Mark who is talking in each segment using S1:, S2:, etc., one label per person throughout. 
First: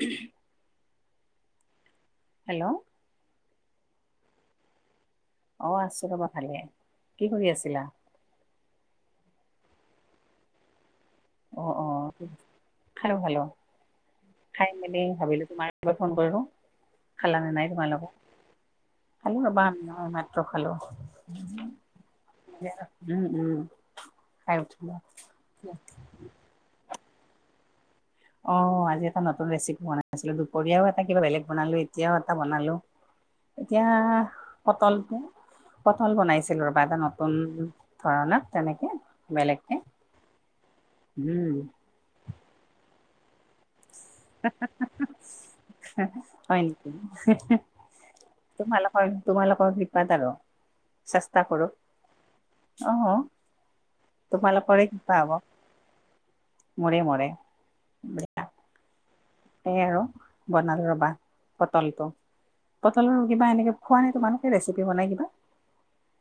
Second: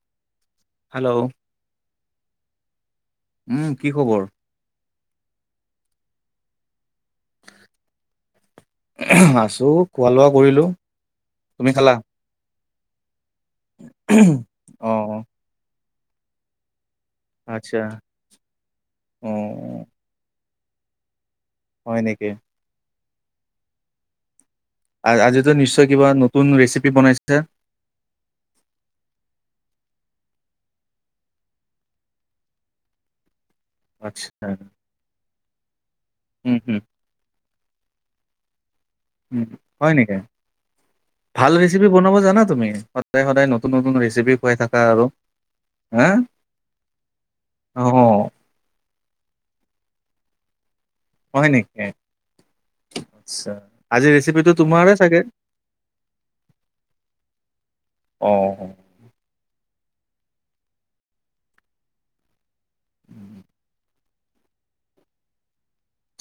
S1: উ
S2: hello.
S1: Hello
S2: উম কি খবৰ?
S1: অ আছো ৰ'বা ভালে কি কৰি আছিলা?
S2: আছোঁ খোৱা লোৱা কৰিলোঁ।
S1: অ অ ঠিক খালো খোলো খাই
S2: অ
S1: মেলি ভাবিলো তোমাৰ। ফোন কৰিলোঁ। খালা নে নাই
S2: আচ্ছা
S1: তোমালোকে
S2: অ
S1: খালো ৰ'বা আমি হয় ভাত মাত্ৰ খালোঁ।
S2: হয় নেকি?
S1: উম উম খাই।
S2: আজিতো নিশ্চয় কিবা নতুন ৰেচিপি বনাইছা?
S1: অ আজি এটা নতুন ৰেচিপি বনাইছিলো দুপৰীয়াও এটা কিবা বেলেগ বনালো এতিয়াও এটা বনালো। [inaudible] এতিয়া
S2: আচ্ছা
S1: পটল পটল
S2: উম
S1: বনাইছিলো
S2: হম
S1: ৰবা এটা নতুন। ধৰণাক তেনেকে।
S2: উ
S1: বেলেগকে
S2: হয় নেকি ভাল
S1: উম
S2: ৰেচিপি বনাব জানা তুমি সদায় সদায় নতুন নতুন ৰেচিপি। খুৱাই থাকা আৰু হা
S1: হয় নেকি।
S2: অ
S1: তোমালোকৰ তোমালোকৰ ভৃপাদাৰ চেষ্টা
S2: হয়
S1: কৰো।
S2: নেকি
S1: অ
S2: আচ্ছা আজি ৰেচিপিটো
S1: তোমালোকৰে
S2: তোমাৰে চাগে
S1: কৃপা আক। মৰে মৰে।
S2: অ
S1: সেয়ে আৰু বনালো ৰবা পটলটো। পটলৰ কিবা এনেকে খোৱা নাই তোমালোকে ৰেচিপি বনাই কিবা।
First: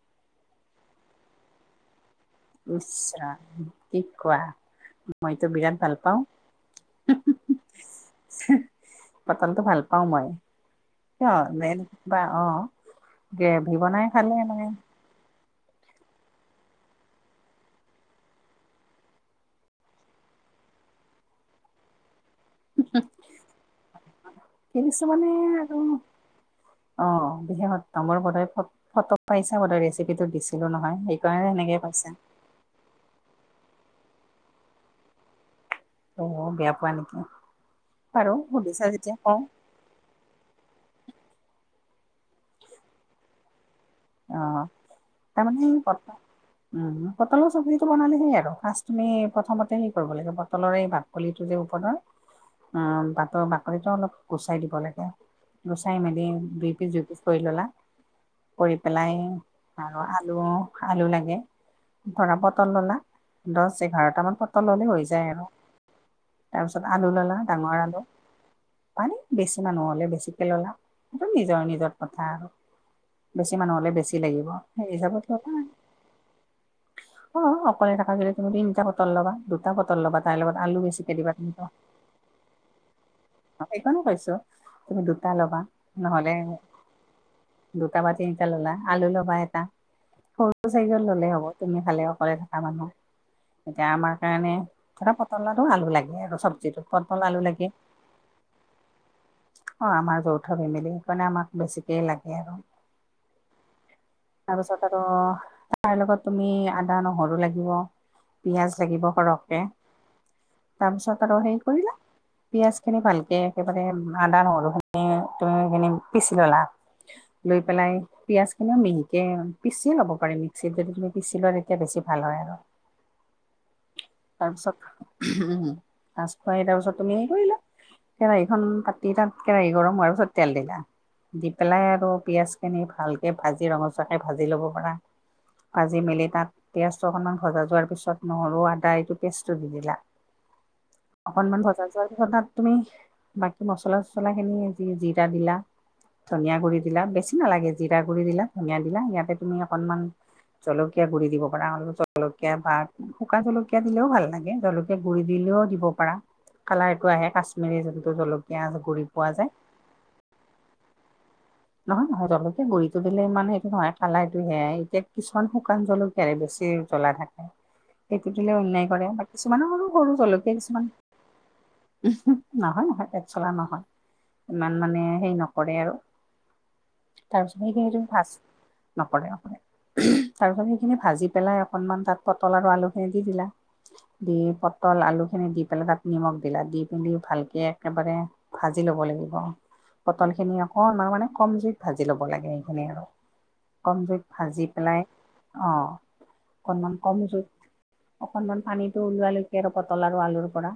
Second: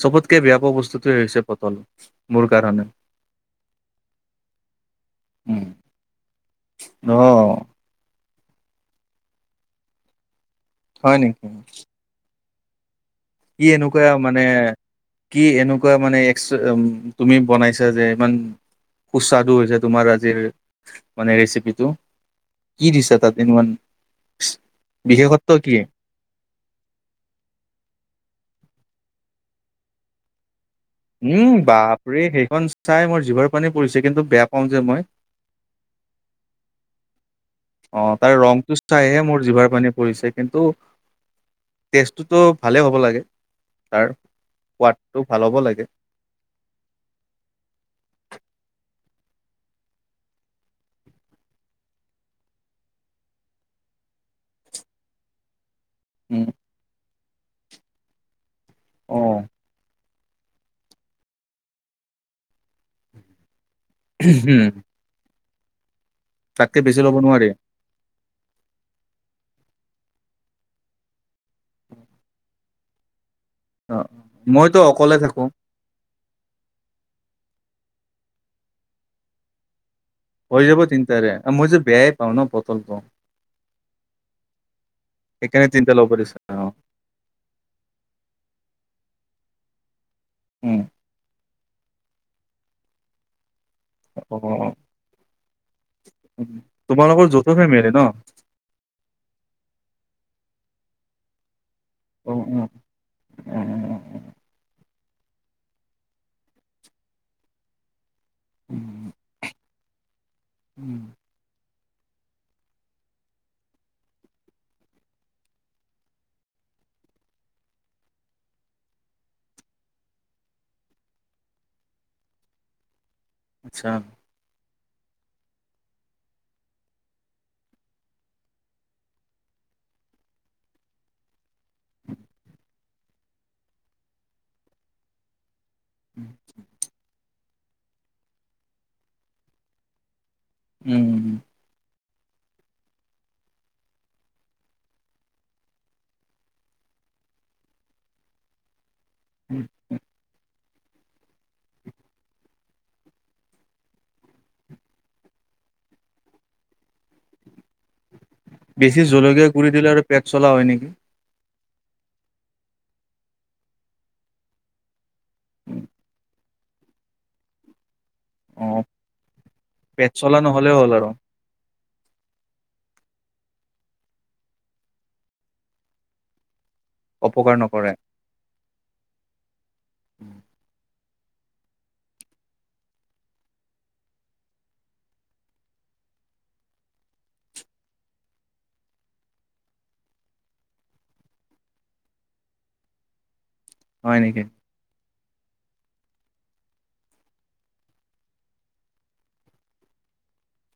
S2: চবতকে বেয়া পোৱা বস্তুটোৱে হৈছে পটল। মোৰ কাৰণে
S1: ইছ ৰাম কি কোৱা মইতো
S2: উম,
S1: বিৰাট ভাল পাওঁ।
S2: অ।
S1: পটলটো ভাল পাও মই
S2: হয়
S1: কিয়
S2: নেকি
S1: বে বা অ অ
S2: কি
S1: গেভি বনাই
S2: এনেকুৱা
S1: খালে
S2: মানে
S1: নে
S2: কি এনেকুৱা মানে এক তুমি বনাইছা যে ইমান সুস্বাদু হৈছে তোমাৰ আজিৰ মানে ৰেচিপিটো। কি দিছে তাত ইমান
S1: কিনিছো মানে
S2: বিশেষত্ব
S1: আৰু
S2: কি?
S1: অ বিশেষত্ব মোৰ ফটো পাইছা বানোৱা ৰেচিপিটো দি ছিলো নহয় সেইকাৰণে
S2: উম
S1: সেনেকে পাইছা
S2: বাপৰে সেইখন চাই মোৰ জিভৰ পানী পৰিছে কিন্তু বেয়া পাওঁ যে মই
S1: অ বেয়া পোৱা নেকি?
S2: অ
S1: বাৰু
S2: তাৰ ৰংটো
S1: সুধিছা যেতিয়া
S2: চাইহে
S1: কওঁ
S2: মোৰ জিভাৰ পানী পৰিছে কিন্তু। টেষ্টটোতো ভালেই হ'ব লাগে তাৰ
S1: অ
S2: সোৱাদটো ভাল হ'ব লাগে।
S1: তাৰমানে উম পটলৰ চব্জিটো বনালে হে আৰু ফাষ্ট তুমি প্ৰথমতে সেই কৰিব লাগে বটলৰেই বাক। কলিটো যে ওপৰৰ উ বাটৰ বাকলিটো অলপ গুচাই দিব লাগে। গুচাই মেলি
S2: উম
S1: দুই পিচ দুই পিচ কৰি ল'লা কৰি পেলাই
S2: অ
S1: আৰু আলু আলু লাগে ধৰা পটল ল'লা দহ এঘাৰটামান
S2: উম,
S1: পটল ললে হৈ যায় আৰু
S2: তাতকে
S1: তাৰপিছত
S2: বেছি
S1: আলু
S2: ল'ব
S1: ল'লা
S2: নোৱাৰি
S1: ডাঙৰ আলু পাৰি বেছি মানুহ হ'লে বেছিকে ল'লা সেইটো নিজৰ নিজৰ কথা আৰু বেছি মানুহ হ'লে
S2: অ
S1: বেছি লাগিব
S2: মইতো
S1: সেই
S2: অকলে
S1: হিচাপত
S2: থাকো
S1: লবা অ অকলে থকা কিলে তুমি তিনিটা পটল ল'বা দুটা পটল ল'বা তাৰ লগত
S2: হৈ
S1: আলু
S2: যাব
S1: বেছিকে দিবা
S2: তিনিটাৰে আৰু মই যে বেয়াই পাওঁ ন পটলটো
S1: এইকাৰণে কৈছো তুমি দুটা লবা
S2: সেইকাৰণে তিনটা ল'ব
S1: নহলে
S2: দিছে অ
S1: দুটা বা তিনিটা ললা আলু লবা এটা সৰু
S2: উম
S1: চাইজত ললে হ'ব তুমি খালে অকলে থকা মানুহ এতিয়া আমাৰ
S2: অ
S1: কাৰণে ধৰা পটল আৰু আলু লাগে আৰু
S2: উম,
S1: চব্জিটো
S2: তোমালোকৰ
S1: পটল আলু
S2: যৌথ
S1: লাগে
S2: ফেমিলি ন
S1: অ আমাৰ যৌথ ফেমিলি সেইকাৰণে আমাক বেছিকেই
S2: অ
S1: লাগে আৰু
S2: অ অ
S1: তাৰপিছত আৰু তাৰ লগত তুমি আদা নহৰু লাগিব পিয়াজ
S2: উ
S1: লাগিব সৰহকে তাৰপিছত আৰু হে কৰিলা পিয়াজখিনি ভাল কে একেবাৰে আদা নহৰুখিনি তুমিখিনি পিচি ল'লা লৈ পেলাই পিয়াজখিনিও মিহিকে পিচিয়ে ল'ব পাৰ মিক্সিত যদি তুমি পিচি লোৱা তেতিয়া বেছি ভাল হয় আৰু। [inaudible]
S2: আচ্ছা।
S1: তাৰপিছত উ মাছ খুৱাই তাৰপিছত তুমি হেৰি কৰিলা কেৰাহীখন পাতি তাত কেৰাহী গৰম হোৱাৰ পিছত তেল দিলা দি পেলাই আৰু পিঁয়াজখিনি ভালকৈ ভাজি ৰঙচুৱাকৈ ভাজি ল'ব পাৰা। ভাজি মেলি তাত পিঁয়াজটো অকণমান ভজা যোৱাৰ পিছত নহৰু, আদা এইটো পেষ্টটো দি দিলা,
S2: উম উম।
S1: অকনমান ভজা হোৱাৰ পিছত তাঁত তুমি বাকী মছলা - চছলাখিনি যি জিৰা দিলা ধনিয়াগুৰি দিলা, বেছি নালাগে জিৰা গুৰি দিলা, ধনিয়া দিলা ইয়াতে তুমি অকনমান জলকীয়া গুৰি দিব পাৰা, অলপ জলকীয়া বা শুকান জলকীয়া দিলেও ভাল লাগে জল কে গুৰি দিলেও দিব পাৰা, কালাৰটো আহে কাশ্মিৰী যোনটো জল
S2: বেছি জলকীয়া গুৰি দিলে আৰু পেট চলা হয় নেকি?
S1: নহয় নহয় জলকীয়া গুৰিটো দিলে ইমান সেইটো নহয় কালাটো সেয়াই এতিয়া কিছুমান শুকান জলকীয়াৰে বেছি জ্বলা থাকে। সেইটো দিলে
S2: অ
S1: অন্যায় কৰে বা কিছুমান সৰু সৰু
S2: পেট চলা
S1: জলকীয়া
S2: নহ'লেও
S1: কিছুমান
S2: হ'ল আৰু
S1: উমহু নহয়। থা পেট চলা নহয়, ইমান মানে হেৰি নকৰে আৰু
S2: অপকাৰ
S1: তাৰপিছত সেইখিনি
S2: নকৰে
S1: তুমি ভাজ নকৰে - নকৰে, উহু তাৰপিছত সেইখিনি ভা ভাজি পেলাই অকণমান তাত পটল আৰু আলুখিনি দি দিলা দি পটল আলুখিনি দি পেলাই তাত নিমখ দিলা, দি পিনি ভালকে একেবাৰে ভাজি ল'ব লাগিব। পটলখিনি অকণমান মানে কম জুইত ভাজি লব লাগে সেইখিনি আৰু, কম
S2: হয়
S1: জুইত
S2: নেকি
S1: ভাজি পেলাই অঁ, অকণমান কম জুইত অকণমান পানীটো ওলোৱালৈকে আৰু বটল আৰু আলুৰপৰা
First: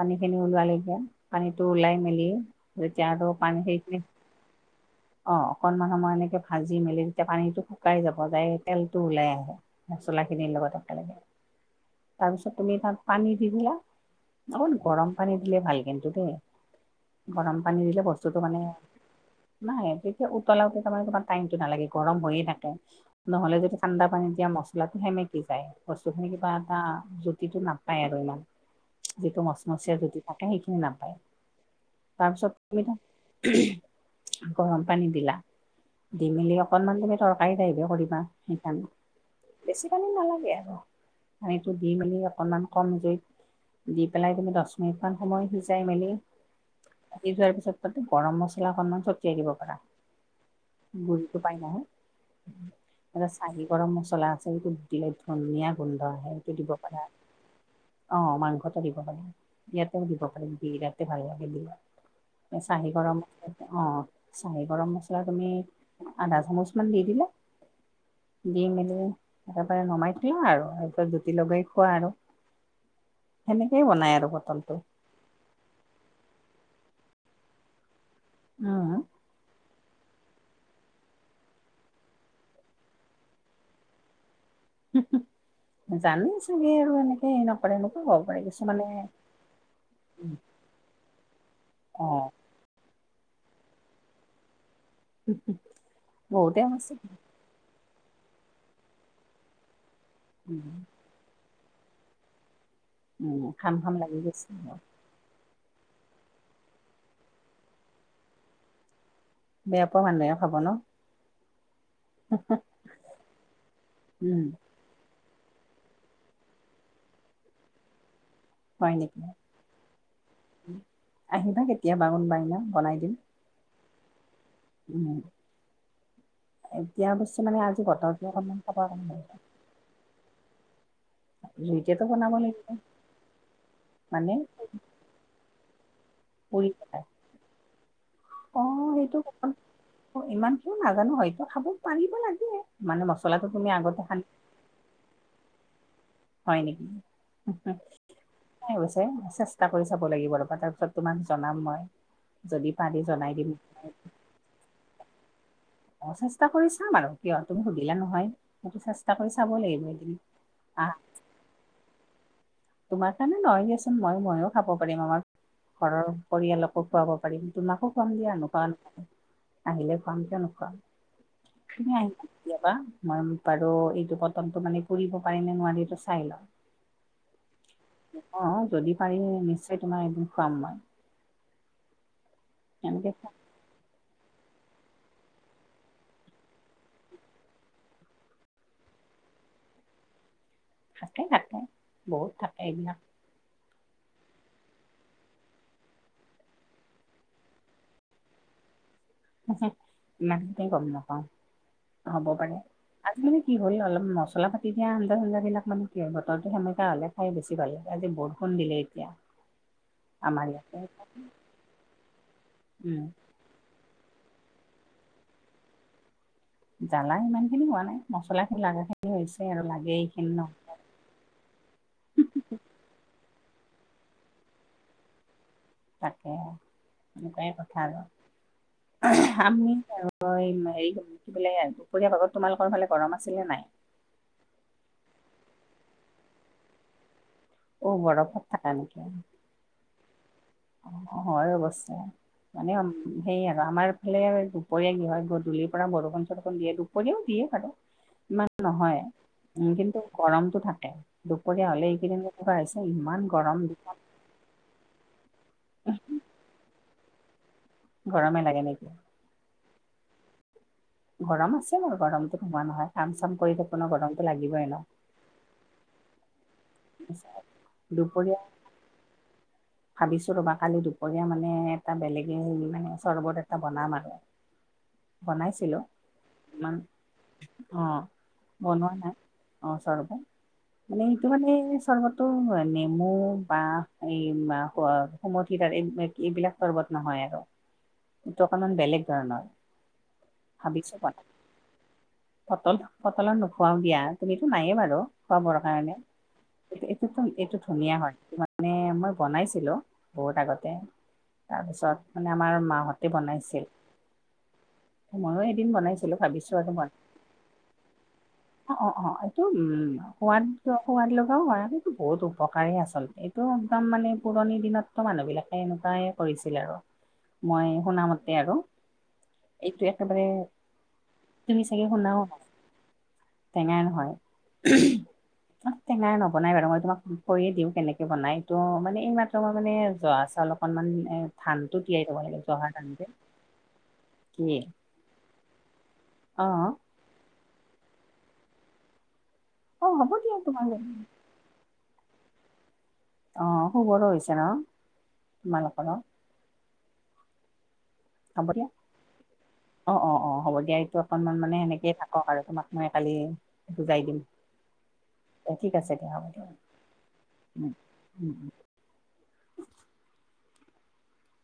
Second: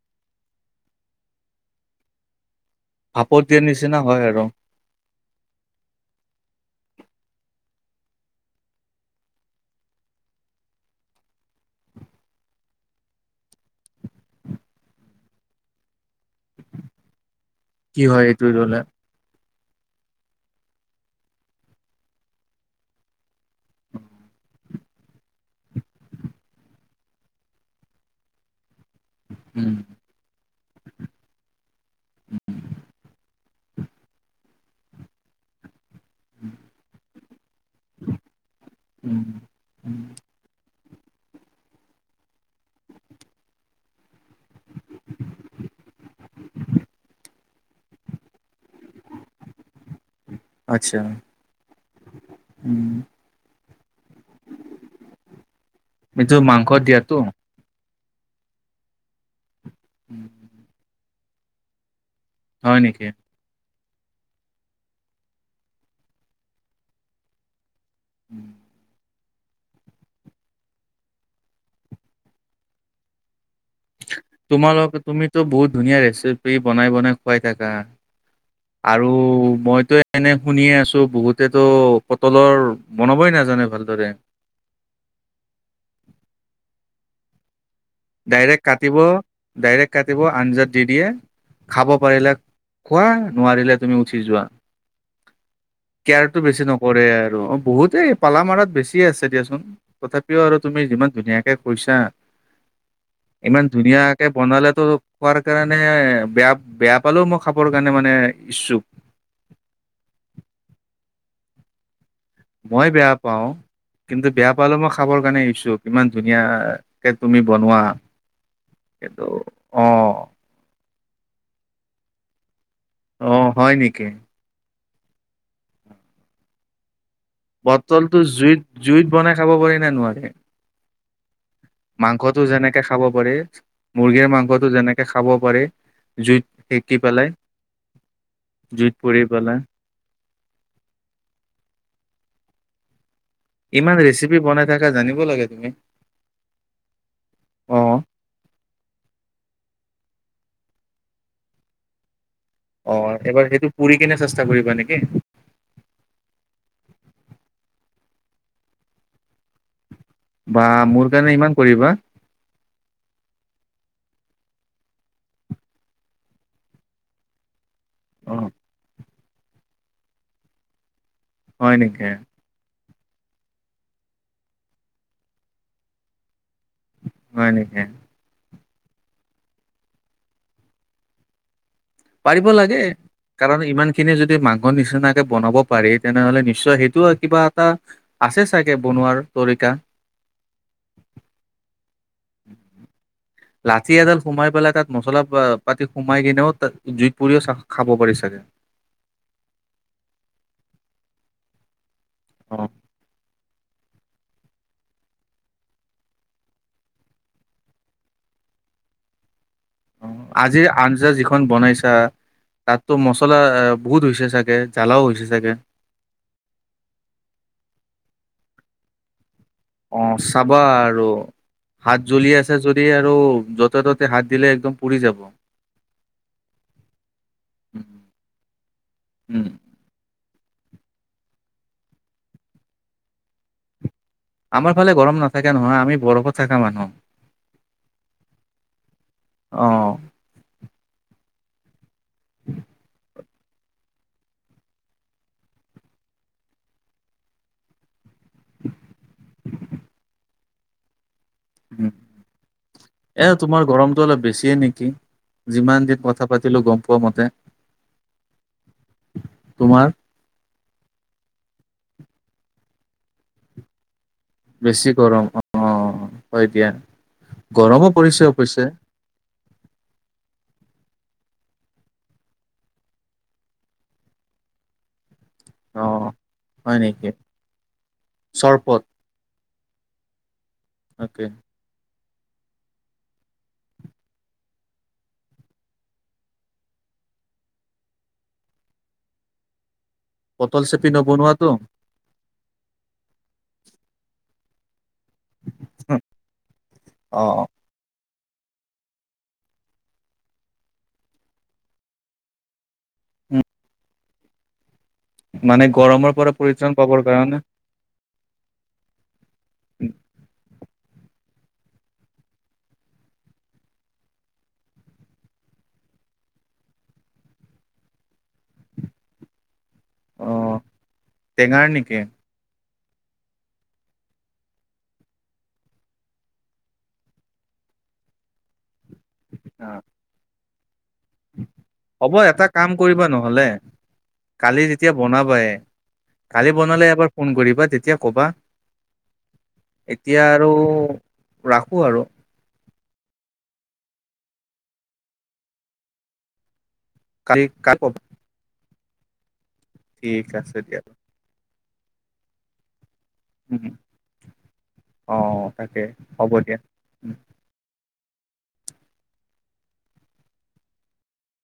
S1: পানীখিনি ওলোৱালৈকে পানীটো ওলাই মেলি যেতিয়া আৰু
S2: ভাপত
S1: পানী
S2: দিয়াৰ নিচিনা
S1: সেই
S2: হয় আৰু
S1: অ অকনমান সময় এনেকে ভাজি মেলি তেতিয়া পানীটো শুকাই যাব যায় তেলটো ওলাই আহে। মচলাখিনিৰ লগত একেলগে। তাৰ পিছত তুমি তাত পানী দি দিলা, অকন গৰম পানী দিলে ভালকে টোতে, গৰম পানী
S2: কি
S1: দিলে
S2: হয়
S1: বস্তুটো
S2: এইটো
S1: মানে
S2: ললে
S1: নাই তেতিয়া উতলা - উতলা তাৰমানে টাইমটো নালাগে গৰম হৈয়ে থাকে। নহলে যদি ঠাণ্ডা পানী দিয়া মছলাটো সেমেকি যায়। বস্তুখিনি কিবা এটা জুতিটো নাপায় আৰু ইমান। যিটো
S2: উম
S1: মচমচীয়া যদি থাকে সেইখিনি না তাৰপিছত তুমি উহু গৰম পানী দিলা দি মেলি অকণমান তুমি তৰকাৰী দ আহিবে কৰিবা সেইকাৰণে।
S2: হু।
S1: বেছি পানী নালাগে আৰু পানীটো দি মেলি অকনমান কম জুইত দি পেলাই তুমি দছ মিনিট মান সময় আহিছ চাই মেলি, কাটি যোৱাৰ পিছত তাতে গৰম মছলাখননমান ছটিয়াই দিব পাৰা।
S2: আচ্ছা
S1: গুৰিটো পাই নহয়,
S2: উম
S1: এ চাহি গৰম মছলা আছে সেইটো তিলত ধনিয়া গোন্ধ আহে
S2: এইটো
S1: সেইটো দিব
S2: মাংসত
S1: পাৰা,
S2: দিয়াতো
S1: অ' মাংসটো দিব পাৰা। ইয়াতেও দিব পাৰে নেকি ইয়াতে ভাল লাগে দা
S2: হয়
S1: চাহী
S2: নেকি
S1: গৰম [inaudible] অ' চাহি গৰম মছলা তুমি আধা চামুচমান দি দিলা দি মেলি তাৰে পৰা নমাই থেলো আৰু তাৰপিছত জুতি লগাই খোৱা আৰু। সেনেকেই বনায়।
S2: তোমালোক তুমিতো বহুত ধুনীয়া ৰেচিপি বনাই বনাই খুৱাই থাকা।
S1: উম
S2: আৰু মইতো এনে শুনিয়ে আছো বহুতেতো পটলৰ বনাবই নাজানে ভালদৰে।
S1: হুহু, জানি চাগে আৰু এনেকে হ নকৰে এনেকুৱা হব পাৰে
S2: ডাইৰেক্ট
S1: কিছুমানে
S2: কাটিব ডাইৰেক্ট কাটিব আঞ্জাত দি দিয়ে, খাব
S1: অ
S2: পাৰিলে খোৱা নোৱাৰিলে তুমি উঠি যোৱা। কেয়াৰ টো
S1: বহুতে
S2: বেছি নকৰে আৰু অ' বহুতেই। পালামাৰত বেছি আছে দিয়াচোন তথাপিও আৰু
S1: আছে
S2: তুমি যিমান ধুনীয়াকে কৈছা।
S1: উম,
S2: ইমান
S1: খাম খাম লাগি
S2: ধুনীয়াকে
S1: গৈছে
S2: বনালেতো। খোৱাৰ কাৰণে বেয়া বেয়া পালেও মই খাবৰ কাৰণে মানে ইচ্ছুক।
S1: বেয়া পোৱা ভালহে খাব ন'
S2: মই বেয়া পাওঁ কিন্তু
S1: উম,
S2: বেয়া পালে মই। খাবৰ কাৰণে এৰিছোঁ কিমান ধুনীয় কে তুমি বনোৱা।
S1: হয় নেকি
S2: এইটো অ
S1: আহিবা কেতিয়াবা কোনোবা এদিনা বনাই দিম।
S2: অ' হয় নেকি?
S1: উ, এতিয়া অৱশ্যে মানে আজি বতৰতে অকণমান খাব কণ।
S2: কব পাৰে নে নোৱাৰে?
S1: জুইতেতো বনাব
S2: মাংসতটো
S1: লাগিব
S2: যেনেকে খাব পাৰি মুৰ্গীৰ
S1: মানে
S2: মাংসটো যেনেকে। খাব পাৰি জুইত সেকি পেলাই
S1: অ',
S2: জুইত
S1: সেইটো
S2: পুৰি পেলাই।
S1: ইমান খিনি নাজানো হয়তো খাব পাৰিব লাগে মানে মছলাটো।
S2: ইমান
S1: আগতে সানি
S2: ৰেচিপি বনাই থাককা জানিব লাগে তুমি।
S1: হয় নেকি?
S2: অ
S1: চেষ্টা কৰি চাব লাগিব ৰবা তাৰপিছত তোমাক জনাম মই। যদি
S2: অ
S1: পানী জ্বনাই
S2: এবাৰ
S1: দিম।
S2: সেইটো পুৰি কিনে চেষ্টা কৰিবা নেকি?
S1: অ' চেষ্টা কৰি চাম আৰু কিয় তুমি সুধিলা নহয় সেইটো চেষ্টা কৰি চাব লাগিব এদিন
S2: বা
S1: আ
S2: মোৰ কাৰণে ইমান কৰিবা
S1: তোমাৰ কাৰণে নহয় দিয়চোন মই ময়ো খাব পাৰিম আমাৰ। ঘৰৰ পৰিয়ালকো খুৱাব পাৰিম তোমাকো। খুৱাম দিয়া
S2: অ
S1: নোখোৱা নহয়। আহিলে খুৱাম কিয় নুখুৱাম
S2: হয়
S1: তুমি
S2: নেকি
S1: আহিবা। কেতিয়াবা মই বাৰু এইটো বটনটো মানে পুৰিব পাৰি নে নোৱাৰি এইটো চাই লওঁ।
S2: হয়, নেকি।
S1: অ 'যদি পাৰি নিশ্চয় তোমাৰ এদিন খুৱাম মই
S2: পাৰিব লাগে
S1: এনেকে
S2: কাৰণ ইমান। খিনি যদি মাংস নিচিনাকে বনাব পাৰি তেনেহলে নিশ্চয় সেইটো কিবা এটা। আছে চাগে বনোৱাৰ তৰিকা।
S1: থাকে থাকে বহুত থাকে এইদিনা।
S2: লাঠি এডাল সোমাই পেলাই তাত মছলা পাতি সোমাই কিনেও তাত জুইত পৰিও খাব পাৰি চাগে।
S1: মতে গম নাপাও হব পাৰে।
S2: অ',
S1: আজি মানে কি হ'ল অলপ মছলা পাতি দিয়া আঞ্জা চঞ্জাবিলাক মানে কি বতৰো সেমেকা হ'লে। খাই বেছি ভাল লাগে আজি বৰষুণ দিলে এতিয়া।
S2: অ'
S1: আমাৰ
S2: আজিৰ
S1: ইয়াতে
S2: আঞ্জা যিখন বনাইছা
S1: উম
S2: তাতো মছলা। বহুত হৈছে চাগে জ্বালাও হৈছে চাগে।
S1: জ্বালা ইমান খিনি হোৱা নাই মছলা খিনি লাগা। হৈছে আৰু লাগে।
S2: অ'
S1: এইখিনি ন
S2: চাবা আৰু। হাত জ্বলি আছে যদি আৰু য'তে ত'তে হাত দিলে একদম পুৰি যাব।
S1: তাকে এনেকুৱাই
S2: উম,
S1: কথা আৰু
S2: উম,
S1: আমি আৰু। হেৰি কি বোলে দুপৰীয়া ভাগত তোমালোকৰ ফালে গৰম আছিলে নাই।
S2: আমাৰ ফালে গৰম নাথাকে নহয় আমি বৰফত থকা মানুহ।
S1: অ ' বৰফত থাকা নেকি?
S2: অ'
S1: অ' হয় অৱশ্যে। সেয়ে আৰু আমাৰ ফালে দুপৰীয়া কি হয়, গধূলিৰ পৰা বৰষুণ চৰষুণ দিয়ে দুপৰীয়াও দিয়ে বাৰু। ইমান নহয় উম, কিন্তু গৰমটো থাকে। দুপৰীয়া হলে
S2: উম,
S1: এইকেইদিন [unintelligible] ছে
S2: এ
S1: ইমান
S2: তোমাৰ
S1: গৰম দিনত।
S2: গৰমটো অলপ বেছিয়ে নেকি যিমান দিন কথা পাতিলোঁ গম পোৱা মতে।
S1: গৰমে লাগে নেকি?
S2: তোমাৰ?
S1: গৰম আছে বাৰু গৰমটো নোহোৱা নহয় কাম চাম কৰি থাকো। [unintelligible] গৰমতো লাগিব।
S2: বেছি গৰম অ, অ, হয় দিয়া গৰমো পৰিছে অৱশ্যে।
S1: ভাবিছোঁ ৰবা কালি দুপৰীয়া মানে এটা বেলেগে হেৰি মানে চৰ্বত এটা বনাম আৰু। বনাইছিলোঁ
S2: অ
S1: ইমান
S2: হয় নেকি
S1: অ,
S2: চৰবত
S1: বনোৱা নাই। অ, চৰ্বত মানে
S2: অকে
S1: এইটো মানে চৰ্বত টো নেমু বা এই সুমথিৰাৰ এই- এইবিলাক চৰ্বত নহয় আৰু। এইটো অকণমান বেলেগ ধৰণৰ
S2: বটল
S1: ভাবিছ
S2: চেপি
S1: [unintelligible]
S2: নবনোৱাটো
S1: ফটল- ফটলৰ নোখুৱাও দিয়া তুমিতো নায়ে বাৰু। খোৱাবৰ কাৰণে
S2: অ
S1: এই- এইটোটো ধুনীয়া হয় মানে মই বনাইছ ছিলোঁ বহুত আগতে তাৰপিছত মানে আমাৰ মাহঁতে বনাইছিল অ, ময়ো
S2: মানে
S1: এদিন
S2: গৰমৰ
S1: বনাইছিলোঁ
S2: পৰা
S1: ভাবিছোঁ আৰু
S2: পৰিত্ৰাণ
S1: [unintelligible]
S2: পাবৰ কাৰণে
S1: অ', অ', অ', এইটো উম সোৱাদ। এইটো অ সোৱাদ লগাও হয় এইটো বহুত উপকাৰেই আচলতে এইটো একদম মানে পুৰণি দিনততো মানুহ বিলাকে এনেকুৱাই কৰিছিল আৰু মই শুনা মতে আৰু। এইটো একেবাৰে
S2: অ
S1: তুমি
S2: টেঙাৰ
S1: চাগে
S2: নেকি
S1: শুনাও টেঙা নহয় অহ, টেঙাই নবনাই বাৰু মই তোমাক কৈয়ে দিওঁ কেনেকে বনাই এইটো মানে এই মাত্ৰ মই
S2: অ
S1: মানে জহা চাউল অকণমান ধানটো তিয়াই থব লাগে জহা ধান যে
S2: হ'লে
S1: কি
S2: কালি যেতিয়া বনাবাই
S1: অ
S2: কালি বনালে এবাৰ ফোন কৰিবা তেতিয়া ক'বা
S1: অ হ'ব
S2: এতিয়া
S1: দিয়া
S2: আৰু
S1: তোমাৰ
S2: ৰাখো আৰু।
S1: অ, শুবৰো হৈছে ন' তোমালোকৰ?
S2: কালি কা প
S1: হ'ব দিয়া অ', অ',
S2: ঠিক
S1: অ', হ'ব
S2: আছে
S1: দিয়া এইটো অকণমান মানে এনেকে থাকক আৰু তোমাক মই কালি
S2: উম,
S1: বুজাই দিম অ, ঠিক আছে দিয়া হ'ব দিয়া। উম - উম - উম